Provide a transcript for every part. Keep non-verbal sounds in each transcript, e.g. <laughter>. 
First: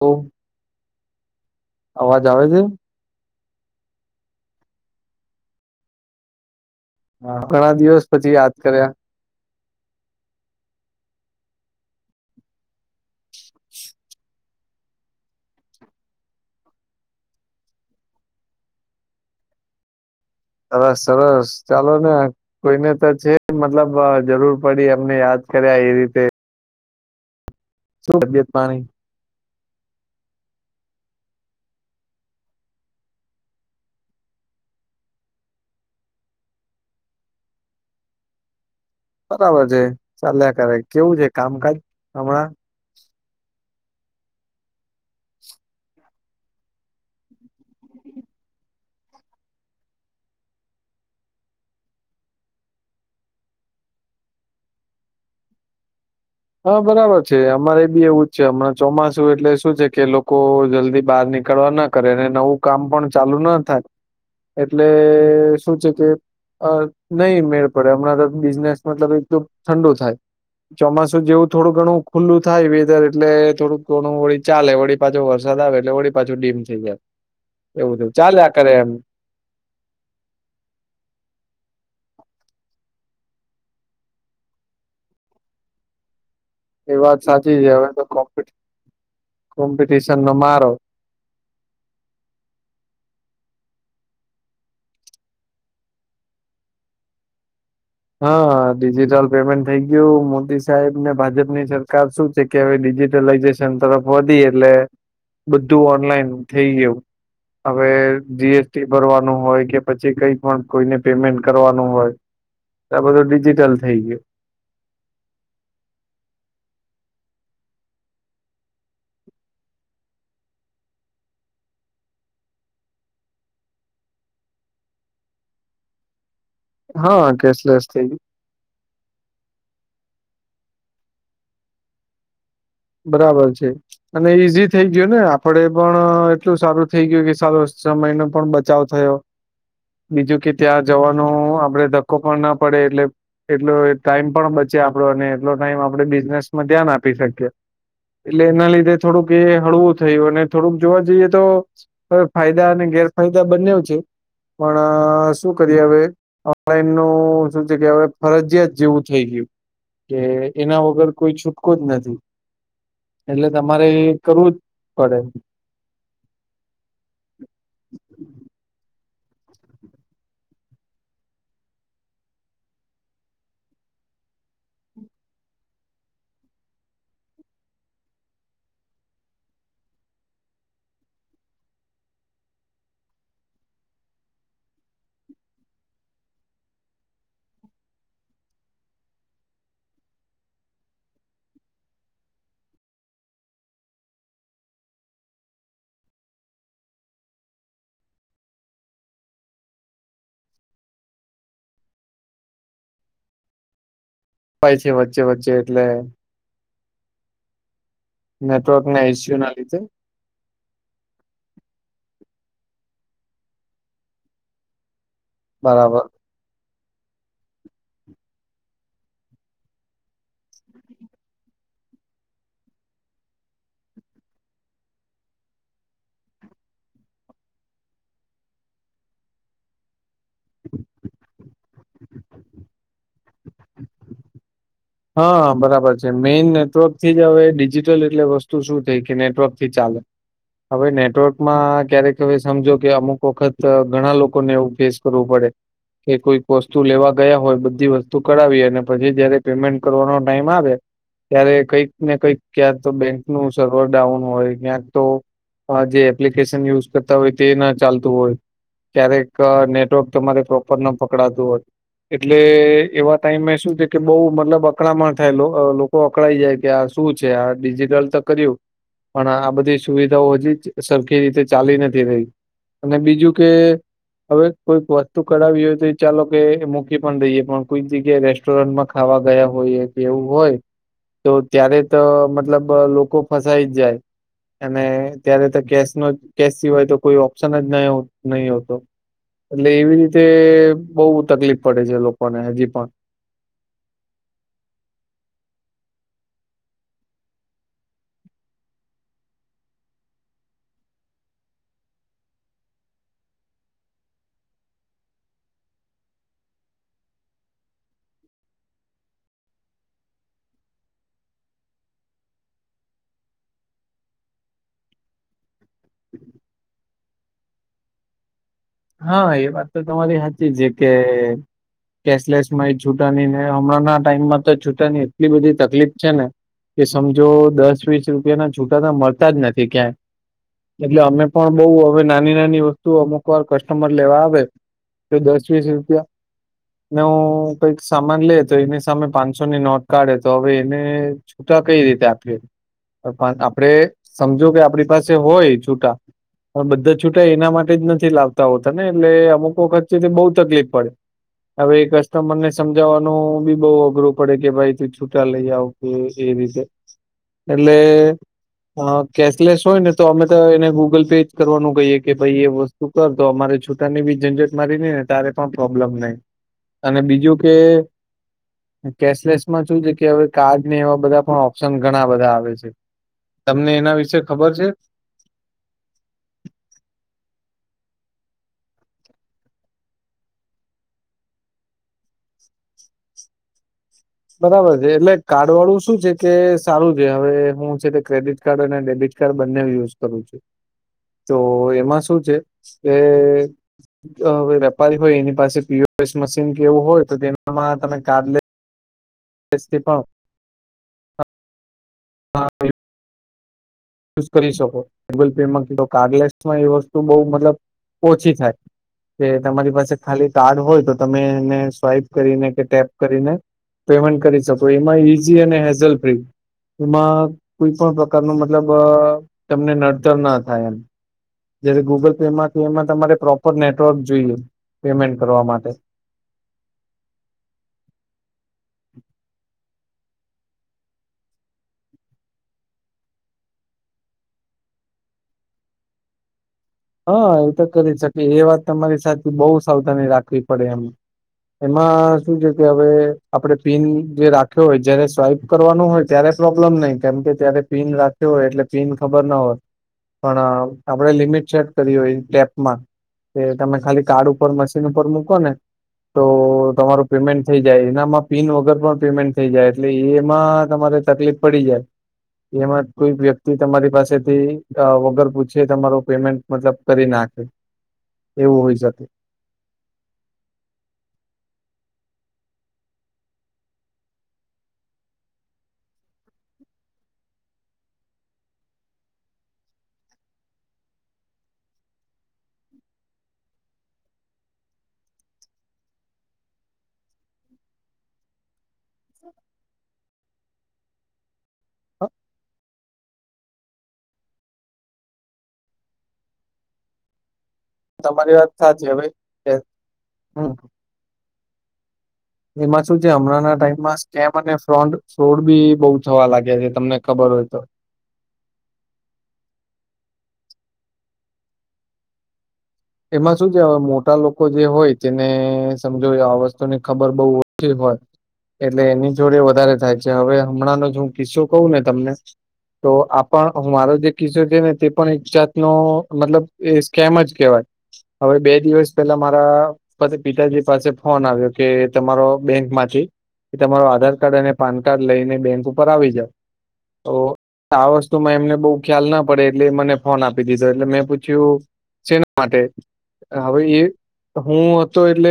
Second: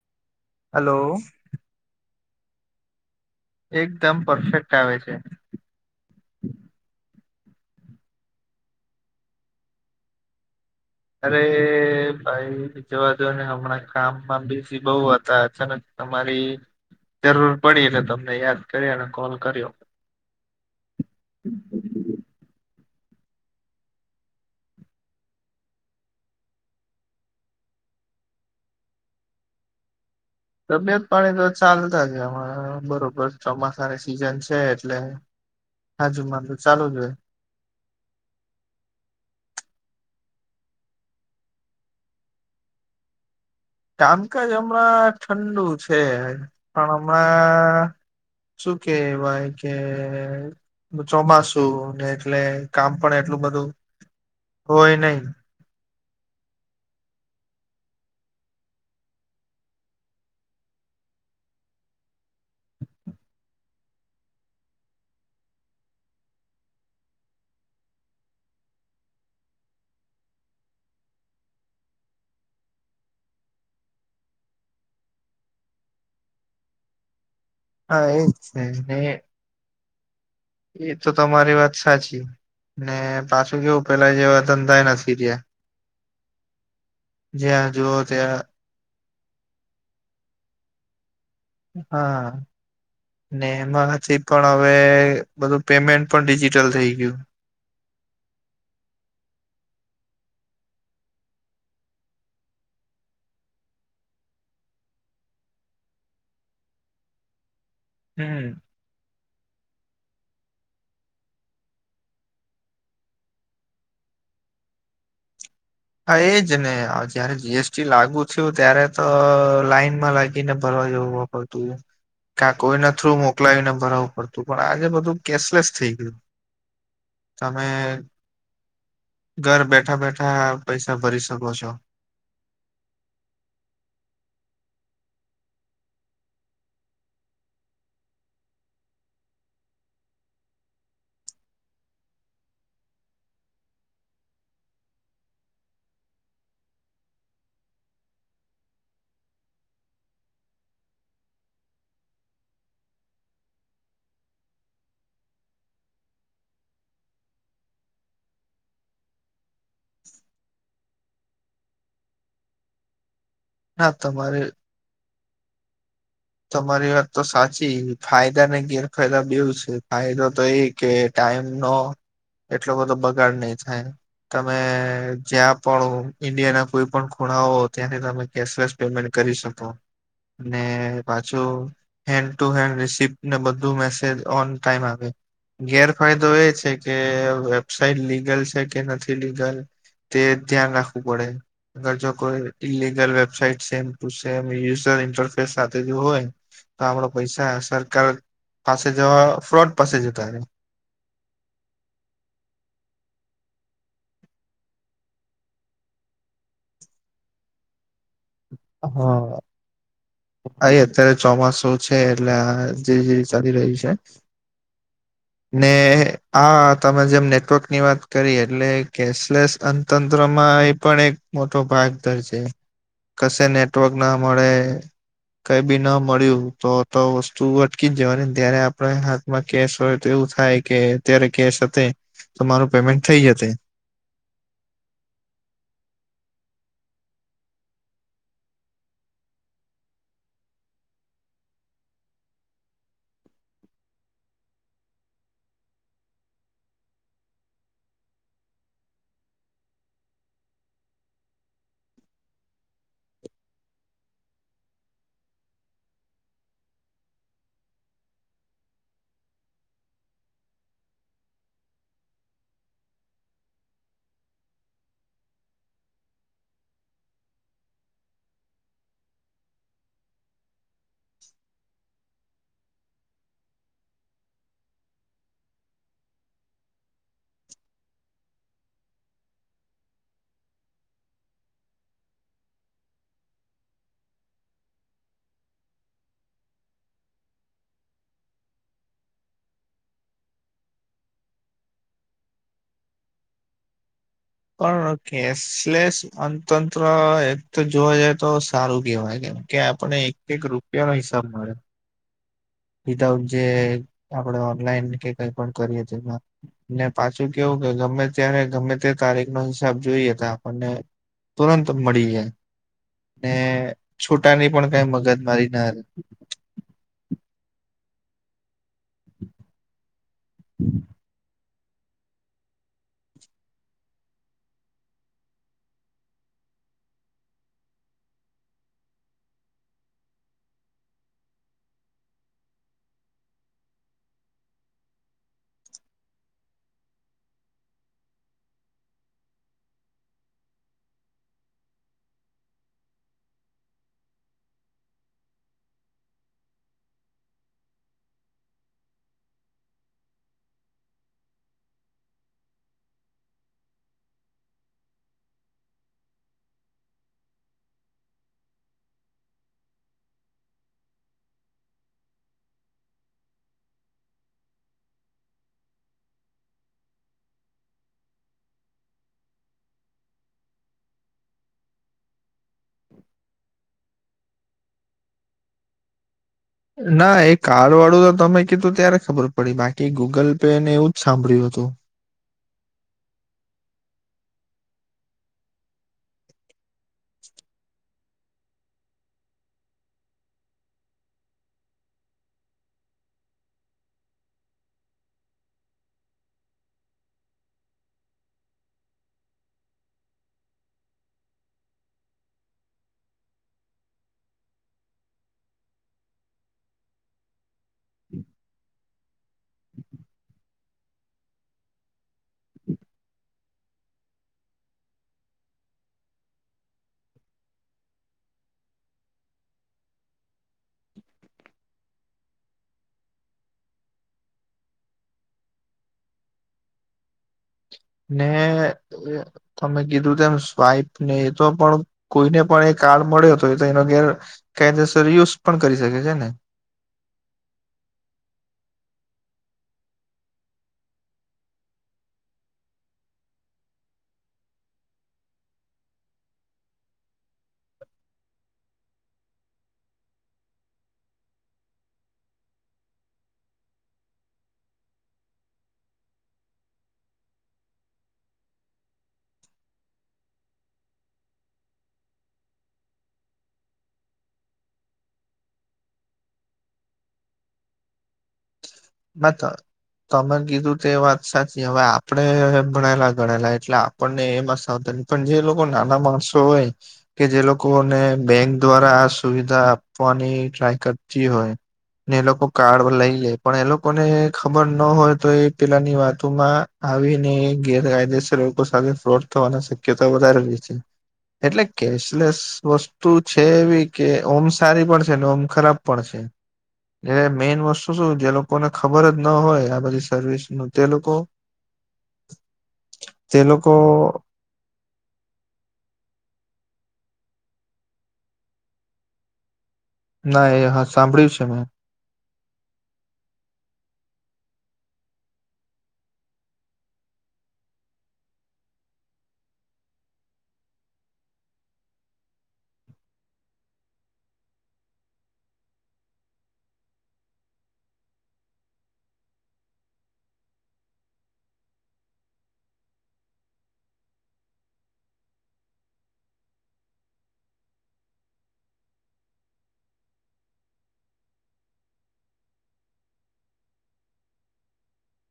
ઓ hello અવાજ આવે છે. એકદમ પરફેક્ટ આવે છે. હા ઘણા દિવસ પછી યાદ કર્યા અરે ભાઈ જોવા જો ને હમણાં કામ માં બી બહુ હતા છે ને તમારી જરૂર પડી એટલે તમને યાદ કરી અને કોલ કર્યો સરસ સરસ ચાલો ને કોઈને તો છે મતલબ જરૂર પડી અમને યાદ કર્યા એ રીતે શું તબિયત પાણી તબિયત પાણી તો ચાલતા જ હણા બરોબર ચોમાસાની સિઝન છે એટલે હાજુ માુ ચાલુ જ હોય. બરાબર છે ચાલ્યા કરે કેવું છે કામકાજ હમણાં કામકાજ હમણાં ઠંડુ છે પણ હમણાં શું કેવાય કે ચોમાસું ને એટલે કામ પણ એટલું બધું હોય નહિ. હા બરાબર છે અમારે બી એવું જ છે હમણાં ચોમાસું એટલે શું છે કે લોકો જલ્દી બહાર નીકળવા ના કરે અને નવું કામ પણ ચાલુ ના થાય એટલે શું છે કે. અ નહી મેળ પડે હમણાં તો બિઝનેસ મતલબ એક તો ઠંડો થાય ચોમાસું જેવું થોડું ઘણું ખુલ્લું થાય વેદર એટલે થોડુંક ઘણું વળી ચાલે વળી પાછો વરસાદ આવે એટલે વળી પાછું ડીમ થઈ જાય એવું હા થયું એજ ચાલ છે આખરે એમ. ને એ તો તમારી વાત સાચી ને પાછું કેવું પેલા જેવા ધંધાય નથી રેયા. એ વાત સાચી છે જ્યાં હવે જુઓ તો કો્પ ત્યાં કોમ્પિટિશન નો મારો હા. ને એમાંથી પણ હવે બધું પેમેન્ટ પણ ડિજિટલ થઈ ગયું. હા ડિજિટલ પેમેન્ટ થઈ ગયું મોદી સાહેબ ને ભાજપ ની સરકાર શું કેવે ડિજિટલાઈઝેશન તરફ વધી એટલે બધું ઓનલાઈન થઈ ગયું. હવે હમ જી એ ભરવાનું હોય કે પછી કઈ પણ કોઈને પેમેન્ટ કરવાનું હોય. આ બધુ ડડીજિટલ થઈ ગયું. હા એજ નને જયારે જીએસટી લાગુ થયું ત્યારે તો લાઈનમાં લાગીને ભરવા જવા પડતું. કાંઈક કોઈના થ્રુ મોકલાવીને ભરાવું પડતું પણ આજે બધું કેશલેસ થઈ ગયું. હા તમે કેશલેસ થઈ ગયું ઘર બેઠા બેઠા પૈસા ભરી શકો છો. બરાબર છે. અને ઈઝી થઈ ગયો ને આપડે પણ એટલું સારું થઇ ગયું કે સારો સમય ન પણ બચાવ થયો બીજું કે ત્યાં જવાનો આપડે ધક્કો પણ ના પડે એટલે એટલો ટાઈમ પણ બચે આપડો અને એટલો ટાઈમ આપણે બિઝનેસમાં ધ્યાન આપી શકીએ. એટલે એના લીધે થોડુંક એ હળવું થયું અને થોડુંક જોવા જઈએ તો હવે ફાયદા અને ગેરફાયદા બંને છે પણ શું કરીએ હવે. ઓનલાઈન નું શું છે કે હવે ફરજયાત જેવું થઈ ગયું. કે એના વગર કોઈ છૂટકો જ નથી. એટલે તમારે કરવું જ પડે. તમારી વાત તો સાચી ફાયદા ને ગેરફાયદા બંનેવ છે. ફાયદો તો એક કે ટાઈમ નો એટલો બધો બગાડ નહી થાય. તમે જ્યાં પણ ઈન્ડિયા ના કોઈ પણ ખૂણાઓ ત્યાંથી તમે. કેશલેસ પેમેન્ટ કરી શકો. પાછું હેન્ડ ટુ હેન્ડ રિસપ ને બધું મેસેજ ઓન ટાઈમ આવે. ગેરફાયદો એ છે કે વેબસાઇટ લીગલ છે કે નથી લીગલ તે ધ્યાન રાખવું પડે. અગર જો કોઈ illegal website same to same user interface સાથે હોય તો આપણા પૈસા સરકાર પાસે જવા ફ્રોડ પાસે જતા રહે. હોય છે, વચ્ચે વચ્ચે એટલે નેટવર્કને હા, ઇસુએના લીધે આ એ અત્યારે ચોમાસું છે એટલે આ જે જીવી ચાલી રહી છે. ને બરાબર હા, તમે જેમ નેટવર્ક ની વાત કરી, એટલે કેશલેસ અનતંત્રમાં એ પણ એક મોટો ભાગ ધરજ કશે નેટવર્ક ના મળે કઈ બી ન મળ્યું તો તો વસ્તુ અટકી જ જવાની જયારે આપણે હાથમાં કેસ હોય એવું થાય કે અત્યારે કેશ હતે તો મારું પેમેન્ટ થઈ જતે. હા બરાબર છે મેઈન નેટવર્ક થી જ હવે ડિજિટલ એટલે વસ્તુ શું થઈ કે નેટવર્ક થી ચાલે. હવે નેટવર્કમાં ક્યારેક હવે સમજો કે અમુક વખત ઘણા લોકોને એવું ફેસ કરવું પડે. કે કોઈક વસ્તુ લેવા ગયા હોય બધી વસ્તુ કરાવી અને પછી જયારે પેમેન્ટ કરવાનો ટાઈમ આવે. ત્યારે કંઈક ને કંઈક ક્યાંક તો બેંક નું સર્વર ડાઉન હોય ક્યાંક તો આ જે એપ્લિકેશન યુઝ કરતા હોય તે ના ચાલતું હોય ક્યારેક નેટવર્ક તમારે પ્રોપર ન પકડાતું હોય. એટલે એવા ટાઈમે શું છે કે બઉ મતલબ અકળમાંણ થાય લોકો અકળાઈ જાય કે આ શું છે આ ડિજિટલ તો કર્યું. પણ આ બધી સુવિધાઓ હજી સરખી રીતે ચાલી નથી રહી. અને બીજું કે? હવે કોઈક વસ્તુ કઢાવી હોય તો ચાલો કે મૂકી પણ દઈએ પણ કોઈક જગ્યાએ રેસ્ટોરન્ટમાં ખાવા ગયા હોય કે એવું હોય તો ત્યારે તો મતલબ લોકો ફસાઈ જ જાય. અને ત્યારે તો કેશ ન કેશ સિવાય તો કોઈ ઓપ્શન જ ન નહી નહી હોતો. એટલે એવી રીતે બઉુ તકલીફ પડે છે લોકોને હજી પણ પણ કેશલેસ અતંત્ર એક જોવા જઈ તો સારું કેવાય કે. કે આપણને એક એક રૂપિયા નો હિસાબ મળે. વિધાઉટ જે આપણે ઓનલાઈન કે કઈ પણ કરીએ તો એમાં ને પાછું કેવું કે ગમે ત્યારે ગમે તે તારીખ નો હિસાબ જોઈએ તો આપણને તુરંત મળી જાય ને છુટાની પણ કઈ મગજ મારી ના. હા એ વાત તો તમારી હાચી છે કે. <unintelligible> કેશલેસ માય છૂટાની ને હમણાં ટાઈમમાં તો છૂટાની એટલી બધી તકલીફ છે ને. કે સમજો દસ વીસ રૂપિયા ના છૂટા તો મળતા જ નથી ક્યાંય. એટલે અમે પણ બઉ હવે નાની નાની વસ્તુ અમુક વાર ક. સમર લેવા આવે તો દસ વીસ રૂપિયા ને હું કઈક સામાન લે તો એની સામે પાંચસો ની નોટ કાઢે તો હવે એને છૂટા કઈ રીતે આપીએ આપડે સમજો કે આપણી પાસે હોય છૂટા પણ બધા છૂટાય એના માટે જ નથી લાવતા હોતા ને એટલે અમુકો વખત થી બહુ તકલીફ પડે. હવે એ કસ્ટમર ને સમજાવવાનું બી બઉુ અઘરું પડે કે ભાઈ તું છૂટા લઈ આવ. એટલે. હ કેશલેસ હોય ને તો અમે તો એને ગૂગલ પે જ કરવાનું કહીએ કે ભાઈ એ વસ્તુ કર તો અમારે છૂટાની બી જનઝટ મારી નહી ને તારે પણ પ્રોબ્લેમ નઈ. અને બીજું કે. કેશલેસમાં શું છે કે હવે કાર્ડ ને એવા બધા પણ ઓપ્શન ઘણા બધા આવે છે. તમને એના વિશેે ખબર છે. ના એ કાર્ડ વાળું તો તમે કીધું ત્યારે ખબર પડી બાકી ગૂગલ પેને એવું જ સાંભળ્યું હતું. બરાબર છે એટલે કાર્ડ વાળું શું છે કે સારું છે હવે હું છે તે ક્રેડિટ કાર્ડ અને ડેબિટ કાડૅ બંને યુઝ કરું છું તો એમાં શું છે કે અ વેપારી હોય એની પાસે પીએસ મશીન કેવું હોય તો તેમાં તમે કાડૅ લે. વસ્તી પા હા. યુઝ કરી શકો ગૂગલ પેમાં તો કાડૅ લેશ માં એ વસ્તુ બહુ મતલબ ઓછી થાય. કે તમારી પાસે ખાલી કાર્ડ હોય તો તમે એને સ્વાઈપ કરીને કે ટેપ કરીને. પેમેન્ટ કરી શકો એમાં ઈઝ અને હેઝલ ફ્રી એમાં કોઈ પણ પ્રકારનું મતલબ તમને નડતર ના થાય એમ. જયારે ગુગલ પે માંથી એમાં તમારે પ્રોપર નેટવર્ક જોઈએ પેમેન્ટ કરવા માટે ને. તમે કીધું તેમ સ્વાઈફ ને એ તો પણ કોઈને પણ એ કાર્ડ મળ્યો હતો એ તો એન ઘેર. કાયદેસર યુઝ પણ કરી શકે છે ને. હા એ તો કરી શકે એ વાત તમારી સાથે બહુ સાવધાની રાખવી પડે એમ. એમાં શું છે કે હવે આપડે પીન જે રાખ્યો હોય જયારે સ્વાઈપ કરવાનું હોય ત્યારે પ્રોબ્લેમ નહી કેમ કે ત્યારે પીન રાખ્યો હોય એટલે પીન ખબર ના હોય. પણ આપડે લિમિટ ચેક કરી હોય ટેપમાં, તે તમે ખાલી કાર્ડ ઉપર મશીન ઉપર મૂકો ને તો તમારું પેમેન્ટ થઈ જાય એનામાં પિન વગર પણ પેમેન્ટ થઈ જાય એટલે એમાં તમારે તકલીફ પડી જાય. એમાં કોઈ વ્યક્તિ તમારી પાસેથી વગર પૂછે તમારો પેમેન્ટ મતલબ કરી નાખે, એવું હોય. શકે મે તો તમે કીધું તે એ વાત સાચી હવે આપડે ભણેલા ગણેલા એટલે આપણને એમાં સાવધાની પણ જે લોકો નાના માણસો હોય કે જે લોકોને બેંક દ્વારા આ સુવિધા આપવાની ટ્રાય કરતી હોય ને એ લોકો કાર્ડ લઈ લે પણ એ લોકોને ખબર ના હોય તો એ પેલાની વાતોમાં આવીને ગેરકાયદેસર લોકો સાથે ફ્રોડ થવાની શક્યતાઓ વધારે રહી છે. એટલે હા, કેશલેસ વસ્તુ છે એવી કે ઓમ સારી પણ છે ને ઓમ ખરાબ પણ છે. છે. જે મેન વસ્તુ શું શું જે તમારી વાત લોકોને સાચી ખબર હવે જ ના એ હોય આ બધી સર્વિસ હમ નું તે લોકો એમાં શું છે તે હમણાંના લોકો ટાઈમમાં સ્કેમ અને ફ્રોડ રોડ બી બઉ થવા લાગ્યા છે તમને ખબર હોય તો? ના એ હા સાંભળ્યું છે મેં. એમાં શું છેવે મોટા લોકો જે હોય તેને સમજો આ વસ્તુની ખબર બહુ ઓછી હોય. એટલે એની જોડે વધારે થાય છે હવે હમણાંનો જો હું કિસ્સો કવું ને તમને તો આપણ મારો જે કિસ્સો છે ને તે પણ એક જાતનો મતલબ એ સ્કેમ જ કેહેવાય. હવે બે દિવસ પેલા મારા પછ પિતાજી પાસે ફોન આવ્યો કે તમારો બેંક માંથી એ તમારું આધાર કાર્ડ અને પાન કાર્ડ લઈને બેંક ઉપર આવી જાવ. તો આ વસ્તુમાં એમને બહુ ખ્યાલ ના પડે એટલે મને ફોન આપી દીધો એટલે મેં પૂછ્યું છેના માટે, હવે એ હું હતો એટલે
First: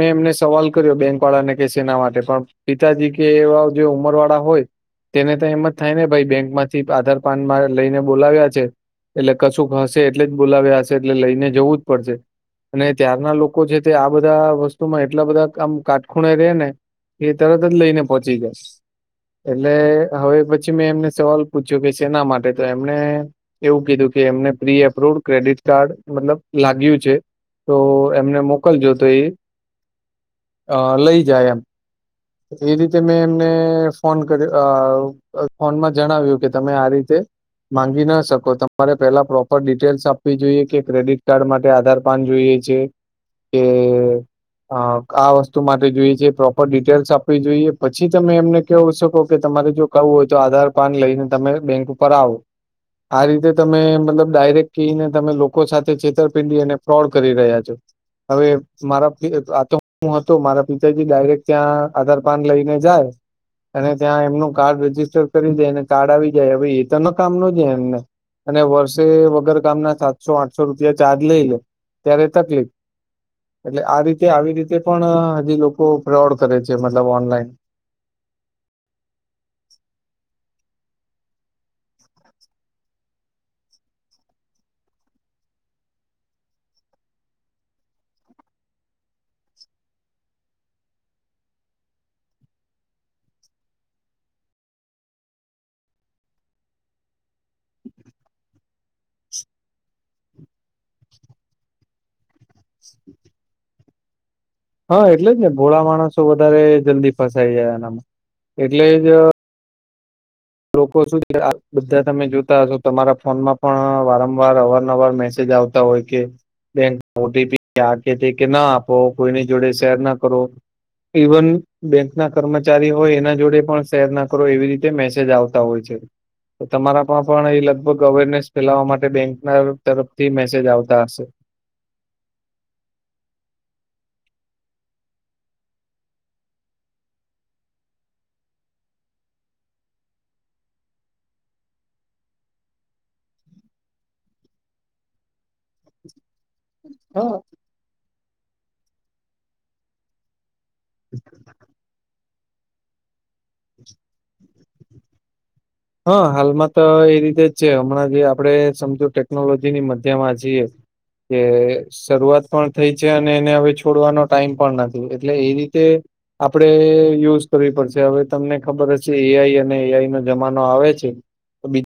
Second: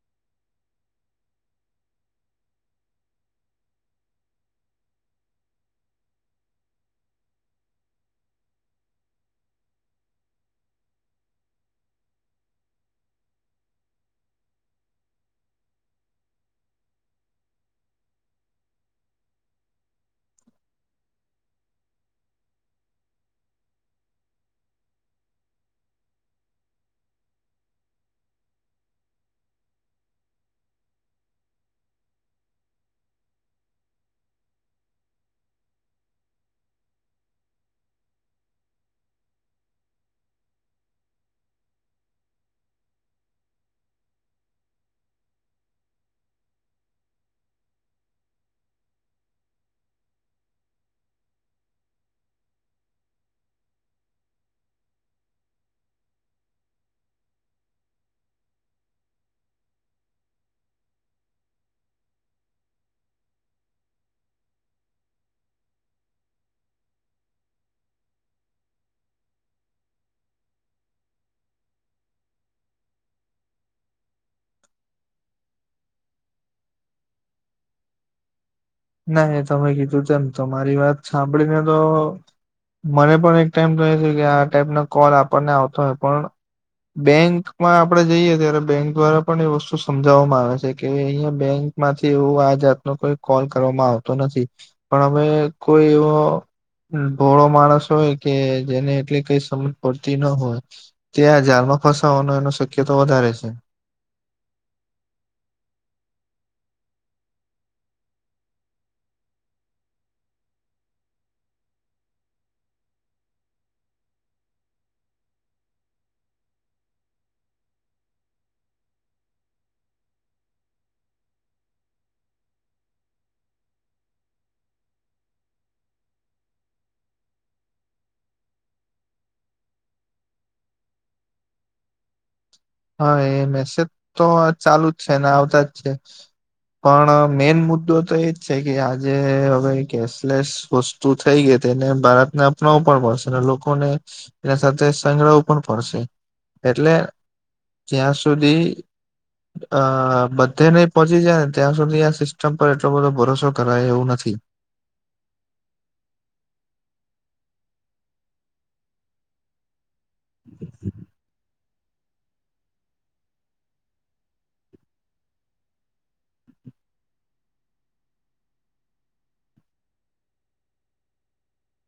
મેં એમને સવાલ કર્યો બેંક વાળાને કે સેના માટે પણ પિતાજી કે એવા જે ઉમર વાળા હોય તેને તો એમ જ થાય ને ભાઈ બેંકમાંથી આધાર કાર્ડમાં લઈને બોલાવ્યા છે. એટલે કશુંક હશે એટલે જ બોલાવ્યા હશે એટલે લઈને જવું જ પડશે. અને ત્યારના લોકો છે તે આ બધા વસ્તુમાં એટલા બધા કામ કાટખૂણે રે ને એ તરત જ લઈને પહોંચી જાય. એટલે હવે પછી મેં એમને સવાલ પૂછ્યો કે શેના માટે તો એમને એવું કીધું કે એમને પ્રી એપ્રુવડ ક્રેડિટ કાર્ડ મતલબ લાગ્યું છે તો એમને મોકલજો તો એ અ લઈ જાય એમ. એ રીતે મેં એમને ફોન કર્યો અ ફોનમાં જણાવ્યું કે તમે આ રીતે માંગી ના શકો તમારે પેલા પ્રોપર ડિટેલ્સ આપવી જોઈએ કે ક્રેડિટ કાર્ડ માટે આધાર પાન જોઈએ છે કે અ આ વસ્તુ માટે જોઈએ છે પ્રોપર ડિટેલ્સ આપવી જોઈએ પછી તમે એમને કેવ શકો કે તમારે જો કવું હોય તો આધાર કાર્ડ લઈને તમે બેંક ઉપર આવો. આ રીતે તમે મતલબ ડાયરેક્ટથીને તમે લોકો સાથે છેતરપીંડી અને ફ્રોડ કરી રહ્યા છો. હવે મારા આ તો હું હતો મારા પિતાજી ડાયરેક્ટ ત્યાં આધાર કાર્ડ લઈને જાય અને ત્યાં એમનું કાર્ડ રજિસ્ટર કરી જાય કાર્ડ આવી જાય હવે એ તો ન કામ ન જ એમને અને વર્ષે વગર કામના સાતસો આઠસો રૂપિયા ચાર્જ લઈ લે ત્યારે તકલીફ. એટલે આ રીતે આવી રીતે પણ હજી લોકો ફ્રોડ કરે છે મતલબ ઓનલાઈન. નાહી તમે કીધું તેમ તમારી વાત સાંભળીને તો મને પણ એક ટાઈમ તો એ છે કે આ ટાઈપનો કોલ આપણને આવતો હોય પણ બેંકમાં આપડે જઈએ ત્યારે બેંક દ્વારા પણ એ વસ્તુ સમજાવવામાં આવે છે કે અહિયાં બેંક માંથી એવું આ જાતનો કોઈ કોલ કરવામાં આવતો નથી પણ અમે કોઈ એવો ભોળો માણસ હોય કે જેને એટલી કઈ સમજ પડતી ન હોય ત્યાંજારમાં ફસાવવાનો એનો શક્ય તો વધારે છે. હા એટલે જ ને ભોળા માણસો વધારે જલ્દી ફસાઈ જાય એનામાં એટલે જ લોકો સુું બધા તમે જોતા હશો તમારા ફોનમાં પણ વારંવાર અવારન અવાર મેસેજ આવતો હોય કે બે ઓ તે કે ના આપો કોઈની જોડે શેર ના કરો ઇવન બેંક ના કર્મચારી હોય એના જોડે પણ શેર ના કરો એવી રીતે મેસે જ આવતા હોય છે. તો તમારામાં પણ એ લગભગ અવેરનેસ ફેલાવવા માટે બેંક ના તરફથી મેસેજ આવતા હશે. હા એ મેસેજ તો ચાલુ જ છે ને આવતા જ છે. પણ મેન મુદ્દો તો એજ છે કે આજે હવે કેશલેસ વસ્તુ થઈ ગઈ તો એને ભારતને અપનાવું પણ પડશે અને લોકોને એના સાથે સંગ્રહ પણ ફડશે એટલે હા ત્યાં સુધી અ બધે નહ પહોંચી જાય ને ત્યાં સુધી આ ચંપલ એટલો બધો ભરોસો કરાય એવું નથી. હા હાલમાં તો એ રીતે જ છે હમણાં જે આપડે સમજુ ટેકનોલોજી ની મ તેમાં જઈએ કે શરૂઆત પણ થઈ છે અને એને હવે છોડવાનો ટાઈમ પણ નથી એટલે એ રીતે આપડણે યુઝ કરવી પડશે હવે તમને ખબર હશે એઆઈ અને એઆઈ નો જમાનો આવે છે બીજું